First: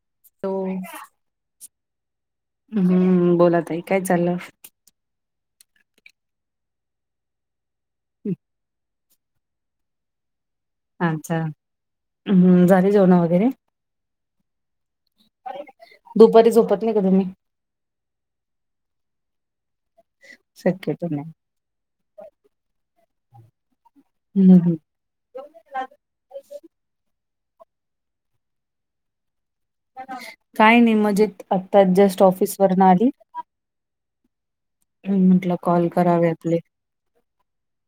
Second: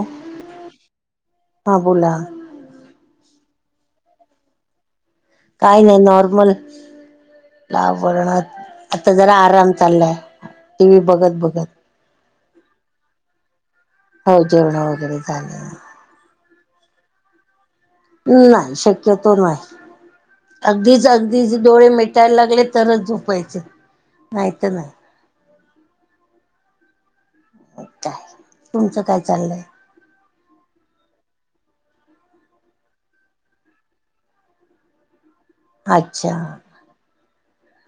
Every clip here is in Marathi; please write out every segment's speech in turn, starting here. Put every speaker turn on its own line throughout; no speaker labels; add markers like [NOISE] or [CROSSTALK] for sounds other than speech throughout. उ
हो
हा बोला.
हम्मम बोला ताई, काय चाललं?.
काय नायी नॉर्मल, का बोलणार आता जरा आराम चाललाय. टी व्ही बघत
अच्छा
बघत
हं, झाली जेवणं वैगेरे?.
हो जेवणं वैगेरे झाली.
दुपारी झोपत नाही का तुम्ही?.
नाही शक्यतो नाही अगदीच
शक्यतो नाही.
अगदीच डोळे मिटाय लागले तरच झोपायचं
हम्म
नाहीतर
हम्म
नाही. तुमचं काय चाललंय?.
काय नाई मजेत आत्ताच जस्ट ऑफिस वरनं आली. मग म्हंटल
अच्छा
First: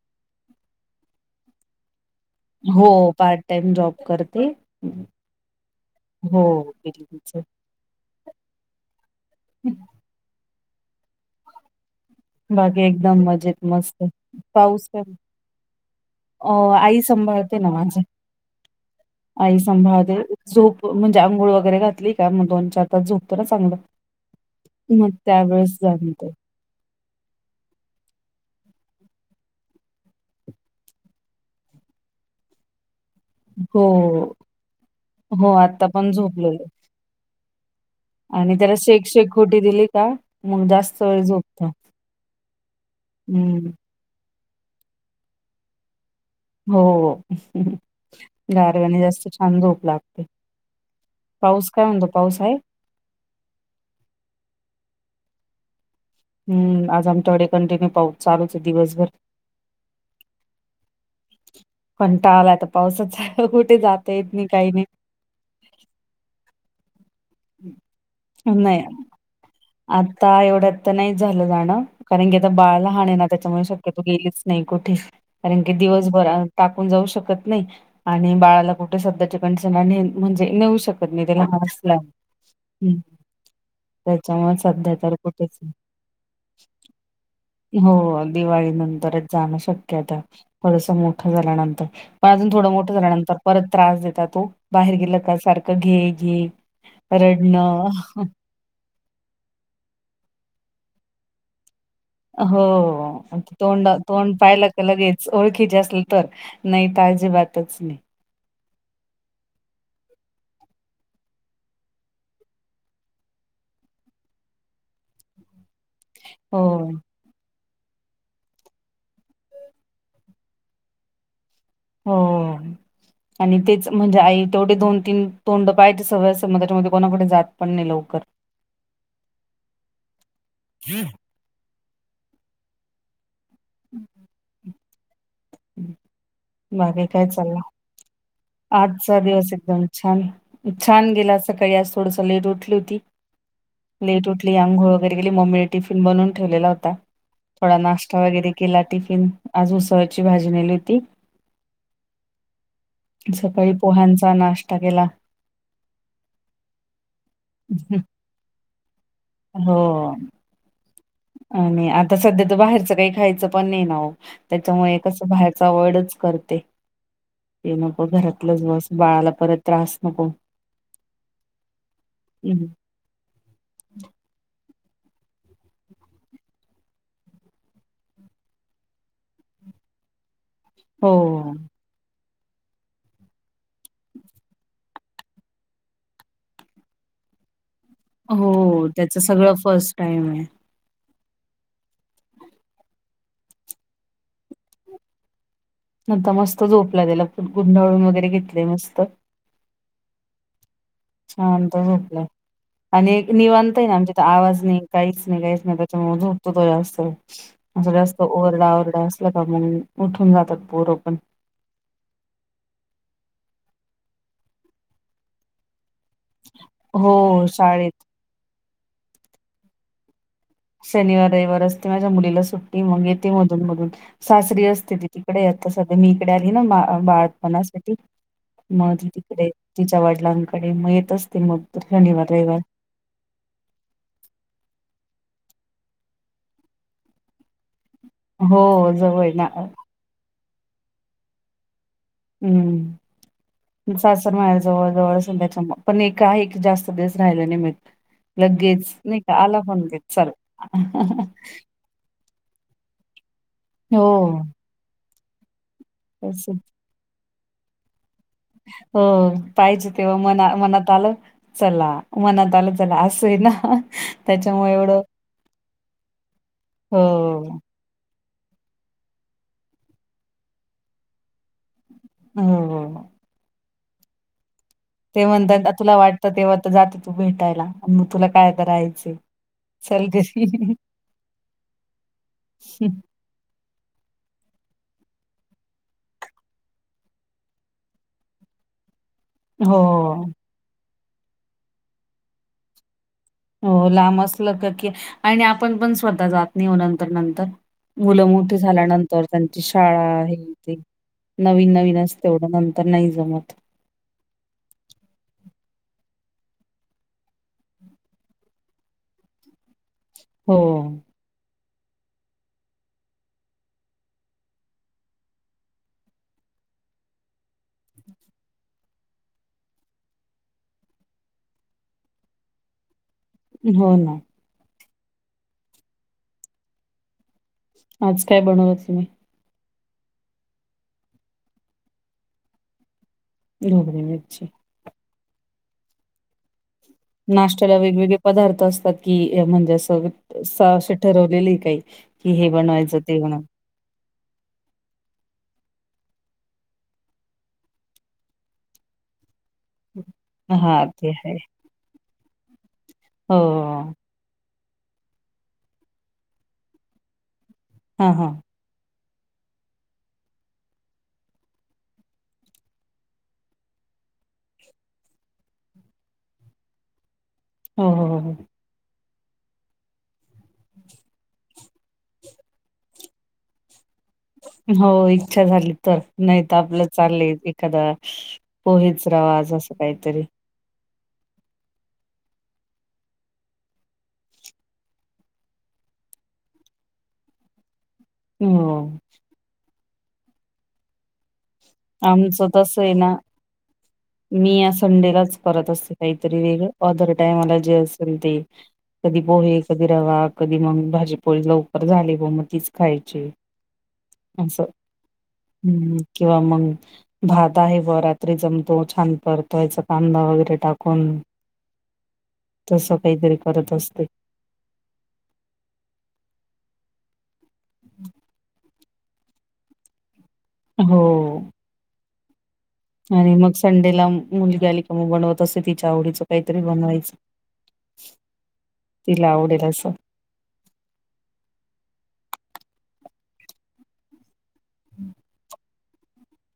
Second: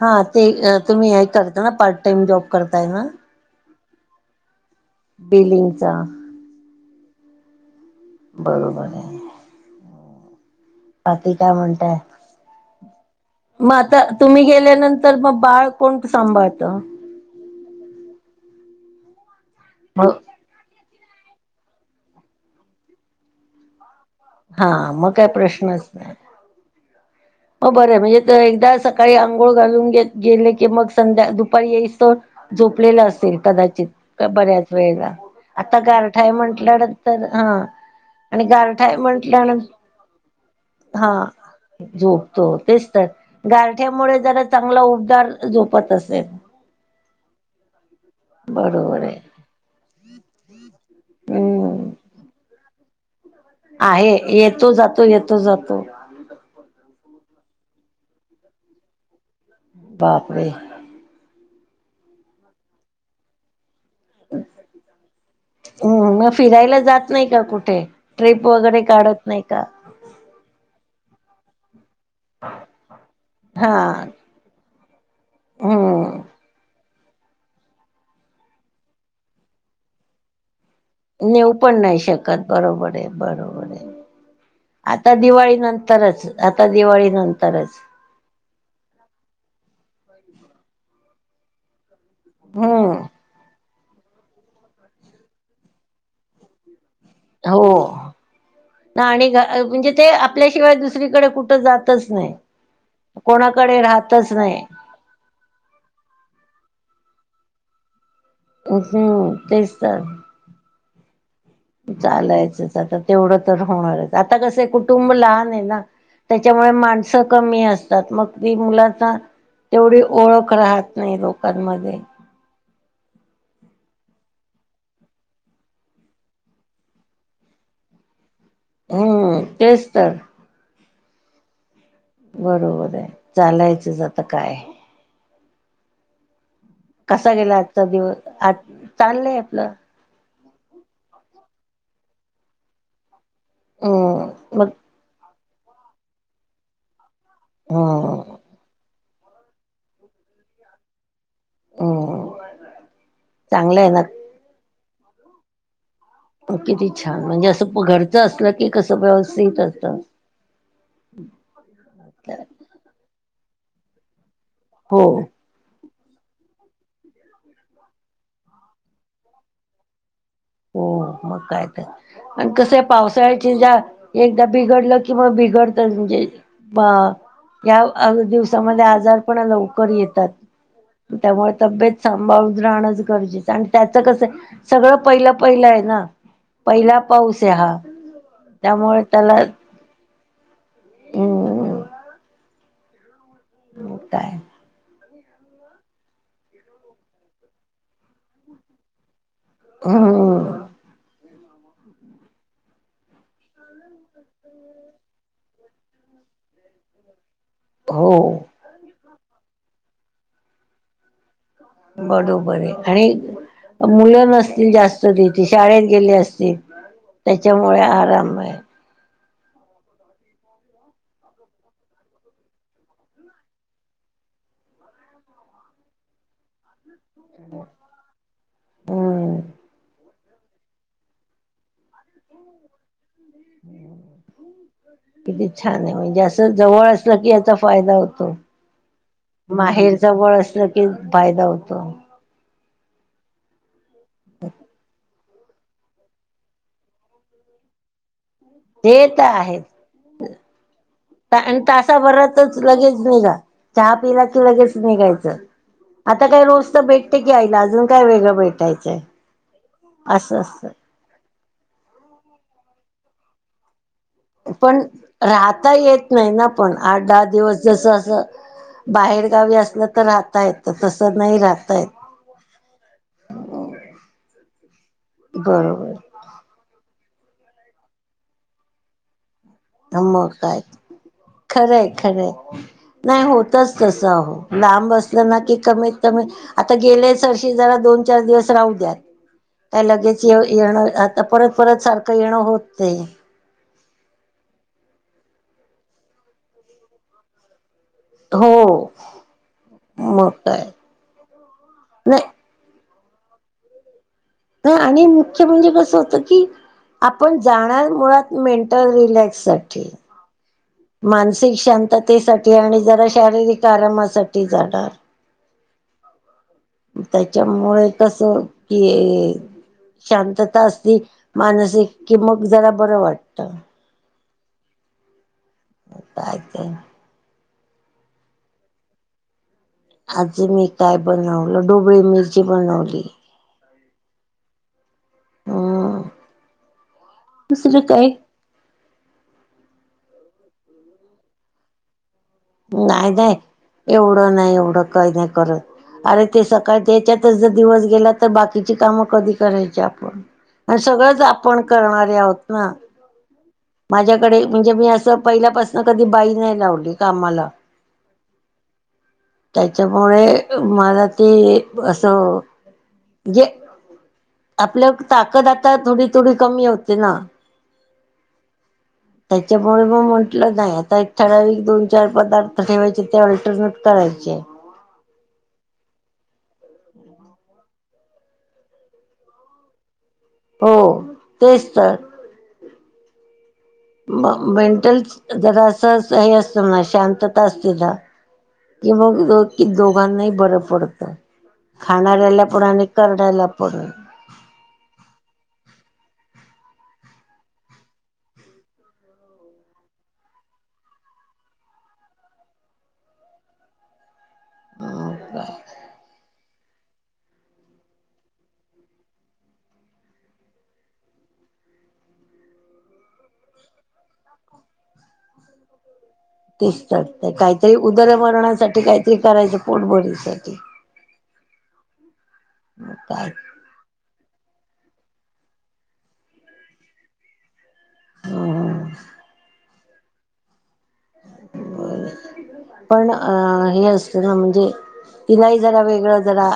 हा ते तुम्ही है करता ना पार्ट टाइम जॉब?. करताय
हो
ना
पार्ट टाइम जॉब करते.
बिलिंगच.
हो एक च
बरोबराय.
ह्ह
बाकी काय म्हणतायत?.
बाकी एकदम मजेत
म
मस्त
आता तुम्ही
पाऊस काय?
गेल्यानंतर म बाळ कोण सांभाळत?.
संभाळते न माझे आई
मग
संभाळतेए झोप म्हणजे आंघोळ वगैरे घातली का मग दोन चार तास झोपतं ना चांगलं.
हा
हं
मग काय
त्यावेेळेस जागिवतं.
हो बरं म्हणजे त एकदा सकाळी आंघोळ घालून गे गेले की मग संध्या दुपारी येईसतोर झोपलेलं असेल कदाचित क
हो,
बऱ्याच वेळेला
हो
आता
पण
गारठाय
झोपलेलो
म्हंटल्याड तर आ आणि
त्याला
गारठाय
शेक-शेक
म्हटल्यानं,
खोटी दिली का मग जास्त
हा
वेळ झोपतो.
झो हो तेचं तरं
हं,
गारठ्यामुळे जरा चांगला उपदार झोपत असेल.
हो गारवाने
बरोबर आहे
जास्तं छान झोप लागते. पाऊस कायं
हम्म
म्हणतो पाऊस आहे.
आहे येतों जातो येतों जातो.
हम्मं आंज आमच्याकडे कंटिन्यू पाऊस चालूं च आहे दिवसभर.
बापरे.
कंटाळा आला आता पावसाचा कुठे जातं येतं नाहीं काहीं नाहीं.
हम्मं मगं फिरायला जात नाहीं कां कुठे ट्रिप
नाही
वगैरे काढत नाहीं कां.
आता एवढ्यात तरं नाहींच झालं जाणं कारणं की आता बाळं लहान हाय ना त्याच्यामुळे
हा
शक्यतो गेलीच. नाहीं कुठेच कारणं की
हम्म
दिवसभरा टाकं. जाऊं शकतं नाहीं आणि बाळाला कुठेच स्वतः कुठेच कंसाने म्हणजे नेऊ शकतं.
नेऊ पणं नाहीं शकतं बरोबर आहे बरोबर आहे.
त्याच्यामुळे सध्या तर
आता दिवाळी
कुठेच नाही.
नंतरच आता दिवाळी नंतरच.
हो दिवाळी नंतरच जाणं शक्यता थोडंसं मोठं झाल्यानंतर. पणं अजूंन थोडं
हम्म
मोठं झाल्यानंतर परतं त्रास देतात तो बाहेर गेला कां सारखं घे घे.
हो
रडणं..
आणि म्हणजे ते आपल्याशिवाय दुसरीकडे कुठं जातं. राहतच नाहीं
हो
कोणाकडे
तोंड
राहतच
तोंड
नाहीं.
पाहिलं लगेच ओळखीचे असलं तर नाहीं अजीबातच नाहीं.
हम्मं तेचतर. चालायचंच आता तेवढं तरं होणारच आता कसं कुटुंब लहान आहे ना. त्याच्यामुळे
हो.
माणसं कमी असतं. तरं मगं ती मुलाचा तेवढी ओळख राहतं नाहीं लोकांमध्ये.
हो. आणि तेचं म्हणजे आई तेवढे दोन तीन तोंड पाहाते सगळ्यां समज त्याच्यामध्ये कोणाकडे जातं पणं नाही लवकर. [UNINTELLIGIBLE]
हम्मं तेचं तरं.
हं.
बरोबर आहे चालायचंच आता कायं.
हं.
कसा गेला आजचा दिवस. आज
आजचा
चाललंय
दिवस
आपलं
एकदंम छान छान गेला सकाळीं आज थोडंसं लेट उठली होती. लेट
हम्म
उठली
मग
आंघोळ वगैरे केली मम्मीने टिफिन बनवूंन ठेवलेला होता. थोडा
हम्म
नाश्ता वगैरे केलां टिफिन आज उसळची भाजी नेली होती.
अं.
सकाळी पोह्यांचा नाश्ता केला.
मग किती छान म्हणजे असं घरचं असलं की कसं व्यवस
हो. आणि आता सध्या तरं बाहेरचं काही खायचं पणं नाही ना ओ? त्याच्यामुळे
हो
कसं बाहेरचं आवर्डच कर ते, ये नको, घरातलं बस बाळाला परत त्रास नको.
हो, मग काय तर आणि
हं.
कसं आहे? पावसाळ्याची जात एकदा बिघडलं कि मग बिघडतचं म्हणजे पा या अंग दिवसामध्ये आजार पणा लवकरं येतात.
हो.
त्यामुळे तब्येत सांभाळून राहणचं गरजेचं आहे आणि त्याचं कसं सगळं पहिलं पहिला आहे ना? पहिला पाऊस आहे हा.
हो,
त्यामुळे
त्याचं सगळं फर्स्ट टाईम आहे.
हम्म्म. मोठा हाय. क्या हुआ?
नग मस्त झोप लागेल ह्याला पुढं गुंडावळून वगैरे घेतले मस्त.
अंह.
शांत झोपल्याय. आणि एक निवांताय आहे ना, आमच्या तर आवाज नाही, काहीच नाही, काहीच नाही त्याच्यामुळे झोपतो तो जास्त. असं जास्त
हो
ओरडा, ओरडा असला का, मग उठून जातात पोरं पण.
बरोबर आहे, आणि मुलं नसतील जास्त तिथे शाळेत गेले अस तील.
हो
त्याच्यामुळे
शाळेत
आराम आहे.
शनिवार, रविवार असते माझ्या मुलीला सुट्टी, मग येते मधून मधून. सासरी असते ती तिकडे, आता सध्या मी इकडे आली ना, बा बाळपणासाठी, मग ती
हम्म
तिकडे तिच्या वडी वडीलांकडे, मग येत असतील मग तर शनिवार, रविवार.
किती छान आहे म्हणजे असं जवळ असलं की याचा फायदा हो तो.
हो जवळ आहे ना
माहेर जवळ असलं कि फायदा होतो.
हम्म, सासर-माहेर, जवळ- जवळ. [UNINTELLIGIBLE] पण, एका, एक जास्तं दिवस राहायला नाही मिळत. लगेच,
ते
नाही
तर
का? आला
आहेच
फोन घेत चल.
तासा भरातच लगेच निघा, चहा पिला
हो
की लगेच निघायचं. आता काय,
तस
रोज तर भेटते की आईला, अजुन काय वेगळं भेट?
हो, पाहिजे तेव्हा
असतं
मना-मनात आलं. चला, मनात आलं चला असंय ना. त्याच्यामुळे
पण
एवढं
राहता येत नाही ना, पण आठ, दहा
हो
दिवस जसं असं. बाहेरगावी असलं तर राहता येत, तसं नाही राहता येत.
हंम्म, हंम्म.
हो.
ते म्हणतात, तुला वाटतं तेव्हा तर जाते तू भेटायला आणि मग तुला काय आता राहायचं?
आता मग काय? खरंय, खरंय नाही होत. तसं, तसं अहो, लांब असलं ना की कमीत कमी आता गेले सरशी जरा दोन चार दिवस राहू द्या.
हो
काय लगेच ये-येणं आता परत, परत सारखं येणं होत नाही.
हो लांब असलं का-की, आणि आपण पण स्वतः जात नाही ओ नंतर-नंतर. मुलं मोठी
हो
झाल्यानंतर त्यांची शाळा
मग
हेन
काय
तेन नवीन-नवीन
नाही
असतं त नंतर नाही जमत.
हं आणि मुख्य म्हणजे कसं होतं की आपण जाणार मुळात मेंटल रिलॅक्स साठी
हो.
मानसिक शांततेसाठी आणि जरा शारीरिक आरामासाठी जाणार. त्याच्यामुळे तसं हे-हे'' शांतता असली मानसिक कि मग जरा बरं वाटत.
हो ना.
काय ते?
आज काय बनवलंत तुम्ही?
आज मी काय बनवलं, डोबळी मिरची बनवली.
ढोबळी मिरची.
हा.
नाष्टाला वेगवेगळे पदार्थ असतात कि म्हणजे असं- असे ठरवलेले काही? कि हे बनवायचं
नाही
ते
-नाही
बनव
एवढं नाही, एवढं काही नाही करत. अरे ते सकाळ त्या याच्यातच जर दिवस गेला तर बाकीची कामं कधी करेन? च्या आपण आणि
हा ते
सगळंच
आहे
आपण करणारे आहोत ना
हो.
माझ्याकडे म्हणजे मी असं पहिल्यापासंन कधी बाई नाही लावली कामाला.
हा-हा.
त्याच्यामुळे मला ते असं म्हणजे आपलं ताकद आता थोडी-थोडी कमी होते ना.
हो, हो, हो.
त्याच्यामुळे मग म्हंटलं आता एक ठराविक दोन, चार पदार्थ ठेवायचे ते अल्टरनेट करायचे.
हो इच्छा झाली तर, नाही तर आपलं चालंलय एखादा पोहेच, रवाज असं काहीतरी
हो, तेच तर. म मेंटल जरा असं हे असतं, म्ह शांतता असते ना कि
हो.
मग कि दोघांनाही बरं पडत. खाणारऱ्याला
आमचं
पण
तसं
आणि
आहे ना,
करणार्या ला पण.
मी या संडेलाच करत असते काहीतरी वेगळं, ओदर टायमाला जे असेल ते कधी पोहे, कधी रवा, कधी मगं भाजी-पोळी लवकर झाली व मग तीच खायची. असं
काय
हम्म् किंवा मंग भात आहे व रात्री जमतो छान परतायचा, कांदा वगैरे टाकून. तसं काहीतरी करत असते.
तेच तर ते काहीतरी उदरमरणासाठी काहीतरी करायचं पोट भरण्यासाठी.
हो,
काय
आणि मग संडेला मुलगी अली का मग बनवत असते, तिच्या आवडीचं काहीतरी बनवायचं तिला आवडेल असं.
पण आ हे असत ना म्हणजे कि बाई जरा वेगळं जरा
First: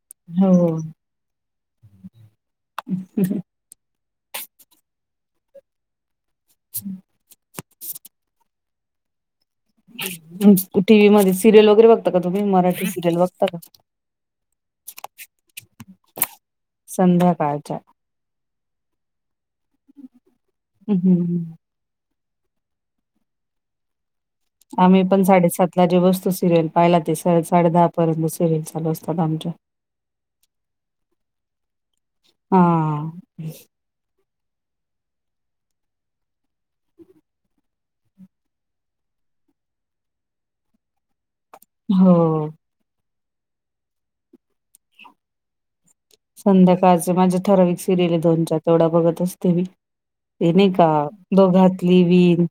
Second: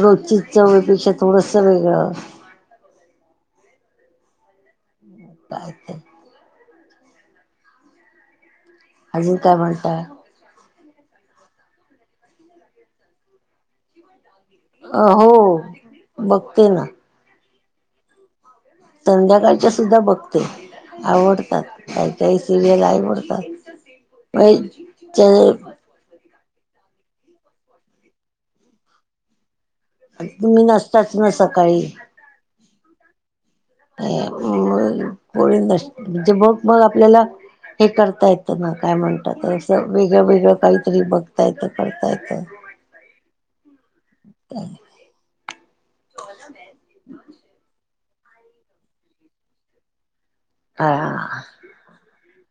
रोजची
हो.
चवी पेक्षा थोडसं वेगळं.
हं, हु.
[INAUDIBLE]
हम्
आणि काय म्हणता?
टी व्ही मध्ये सिरियल वगैरे बघता का तुम्ही मराठी सिरियल बघता का?
अ हो बघतेयं ना
संध्याकाळच्या
संध्याकाळच्या सुद्धा बघते
हम्म.
आवडतात काही काही सिरीयल आवडतात
आम्ही पण साडेसात जे वस्तू सिरियल पाहिला ते, साडे दहा पर्यंत सिरियल चालू असतात आमच्या.
तुम्ही नसताच ना सकाळी
हा
अ, म कोळी नस, म्हणजे मग, मग आपल्याला हे करता येतं ना, काय म्हणतात असं वेगळं वेगळं काहीतरी बघता येत करता येतं
हो
[UNINTELLIGIBLE]
संध्याकाळचे माझे ठराविक सिरियल हे, दोन चार तेवढ्या बघत अस ते, ते नाही का दोघातली विण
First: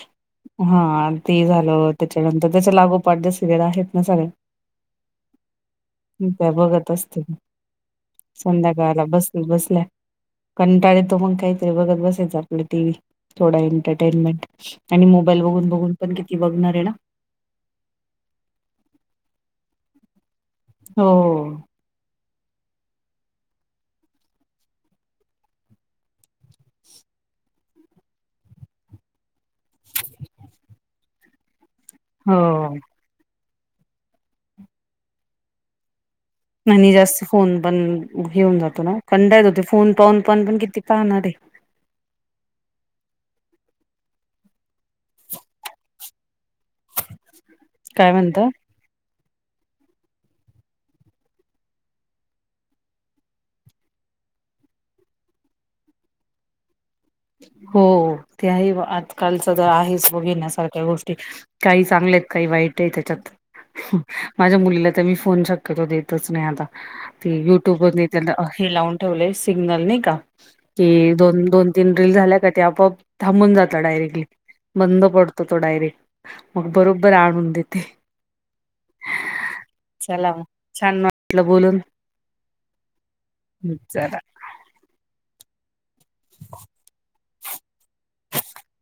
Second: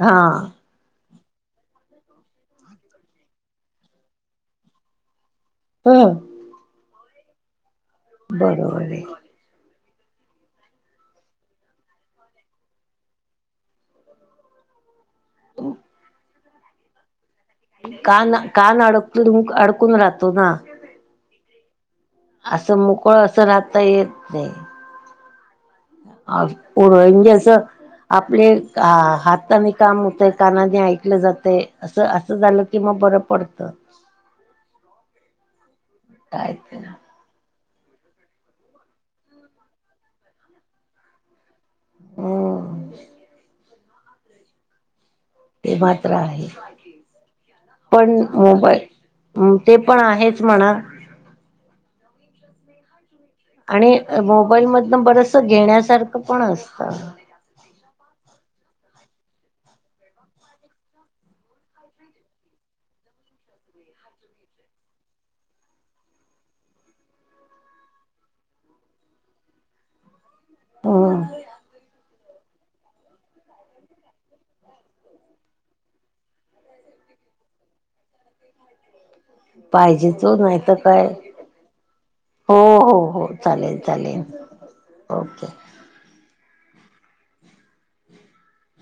हां
हा ते झालं, त्येच्यानंतर त्याच्या लागोपाठ जे सिरियल आहेत ना सगळ्या [UNINTELLIGIBLE]
ह
त्या बघत असते
बरोबर आहे.
संध्याकाळला बसली बसल्या. कंटाळ येतो मग काहीतरी बघत बसायचं आपलं टीव्ही थोडा एंटरटेनमेंट. आणि मोबाईल बघून, बघून पण किती बघणार हे ना.
कान, कान अडक, अडकून राहतो ना.
हो.
असं मोकळ असं राहता येत नाही. अ पुरर्जे असं आपले हाताने काम हुतंय कानाने ऐकलं जातयं असं, असं
हो
झालं की मग बरं पडतं. काय ते
नाही जास्त फोन पण घेऊन जातो ना, कंटाळा येतो फोन पाहून, पाहून पण किती पाहणार हे
हों ते मात्र आहे, पण
काय म्हणता
मोबा हम ते पण आहेच म्हणा आणि मोबाईल मधन बरस घेण्यासारखं पण असतं.
हो, त्या ही आजकालच जरा आहेच बघेण्यासारख्या गोष्टी. काही चांगलेत काही वाईट आहेत त्येच्यात. माझ्या मुलीला तर मी फोन शक्यतो देतच नाही आता. ते युट्यूब वर त्येला, हे लावून ठेवलेय सिग्नल नाही का. कि
हम्म
दोन -दोन, तीन रिल झाल्या का, ते आपोआप थांबून जात डायरेक्टली. बंद पडतो तो डायरेक्ट, मग बरोबर आणून देते.
पाहिजे वो
चला मग
नाही तर
छान
काय
वाटलं बोलून
हो, हो, हो चालेल,
चला.
चालेल ओके.
[UNINTELLIGIBLE]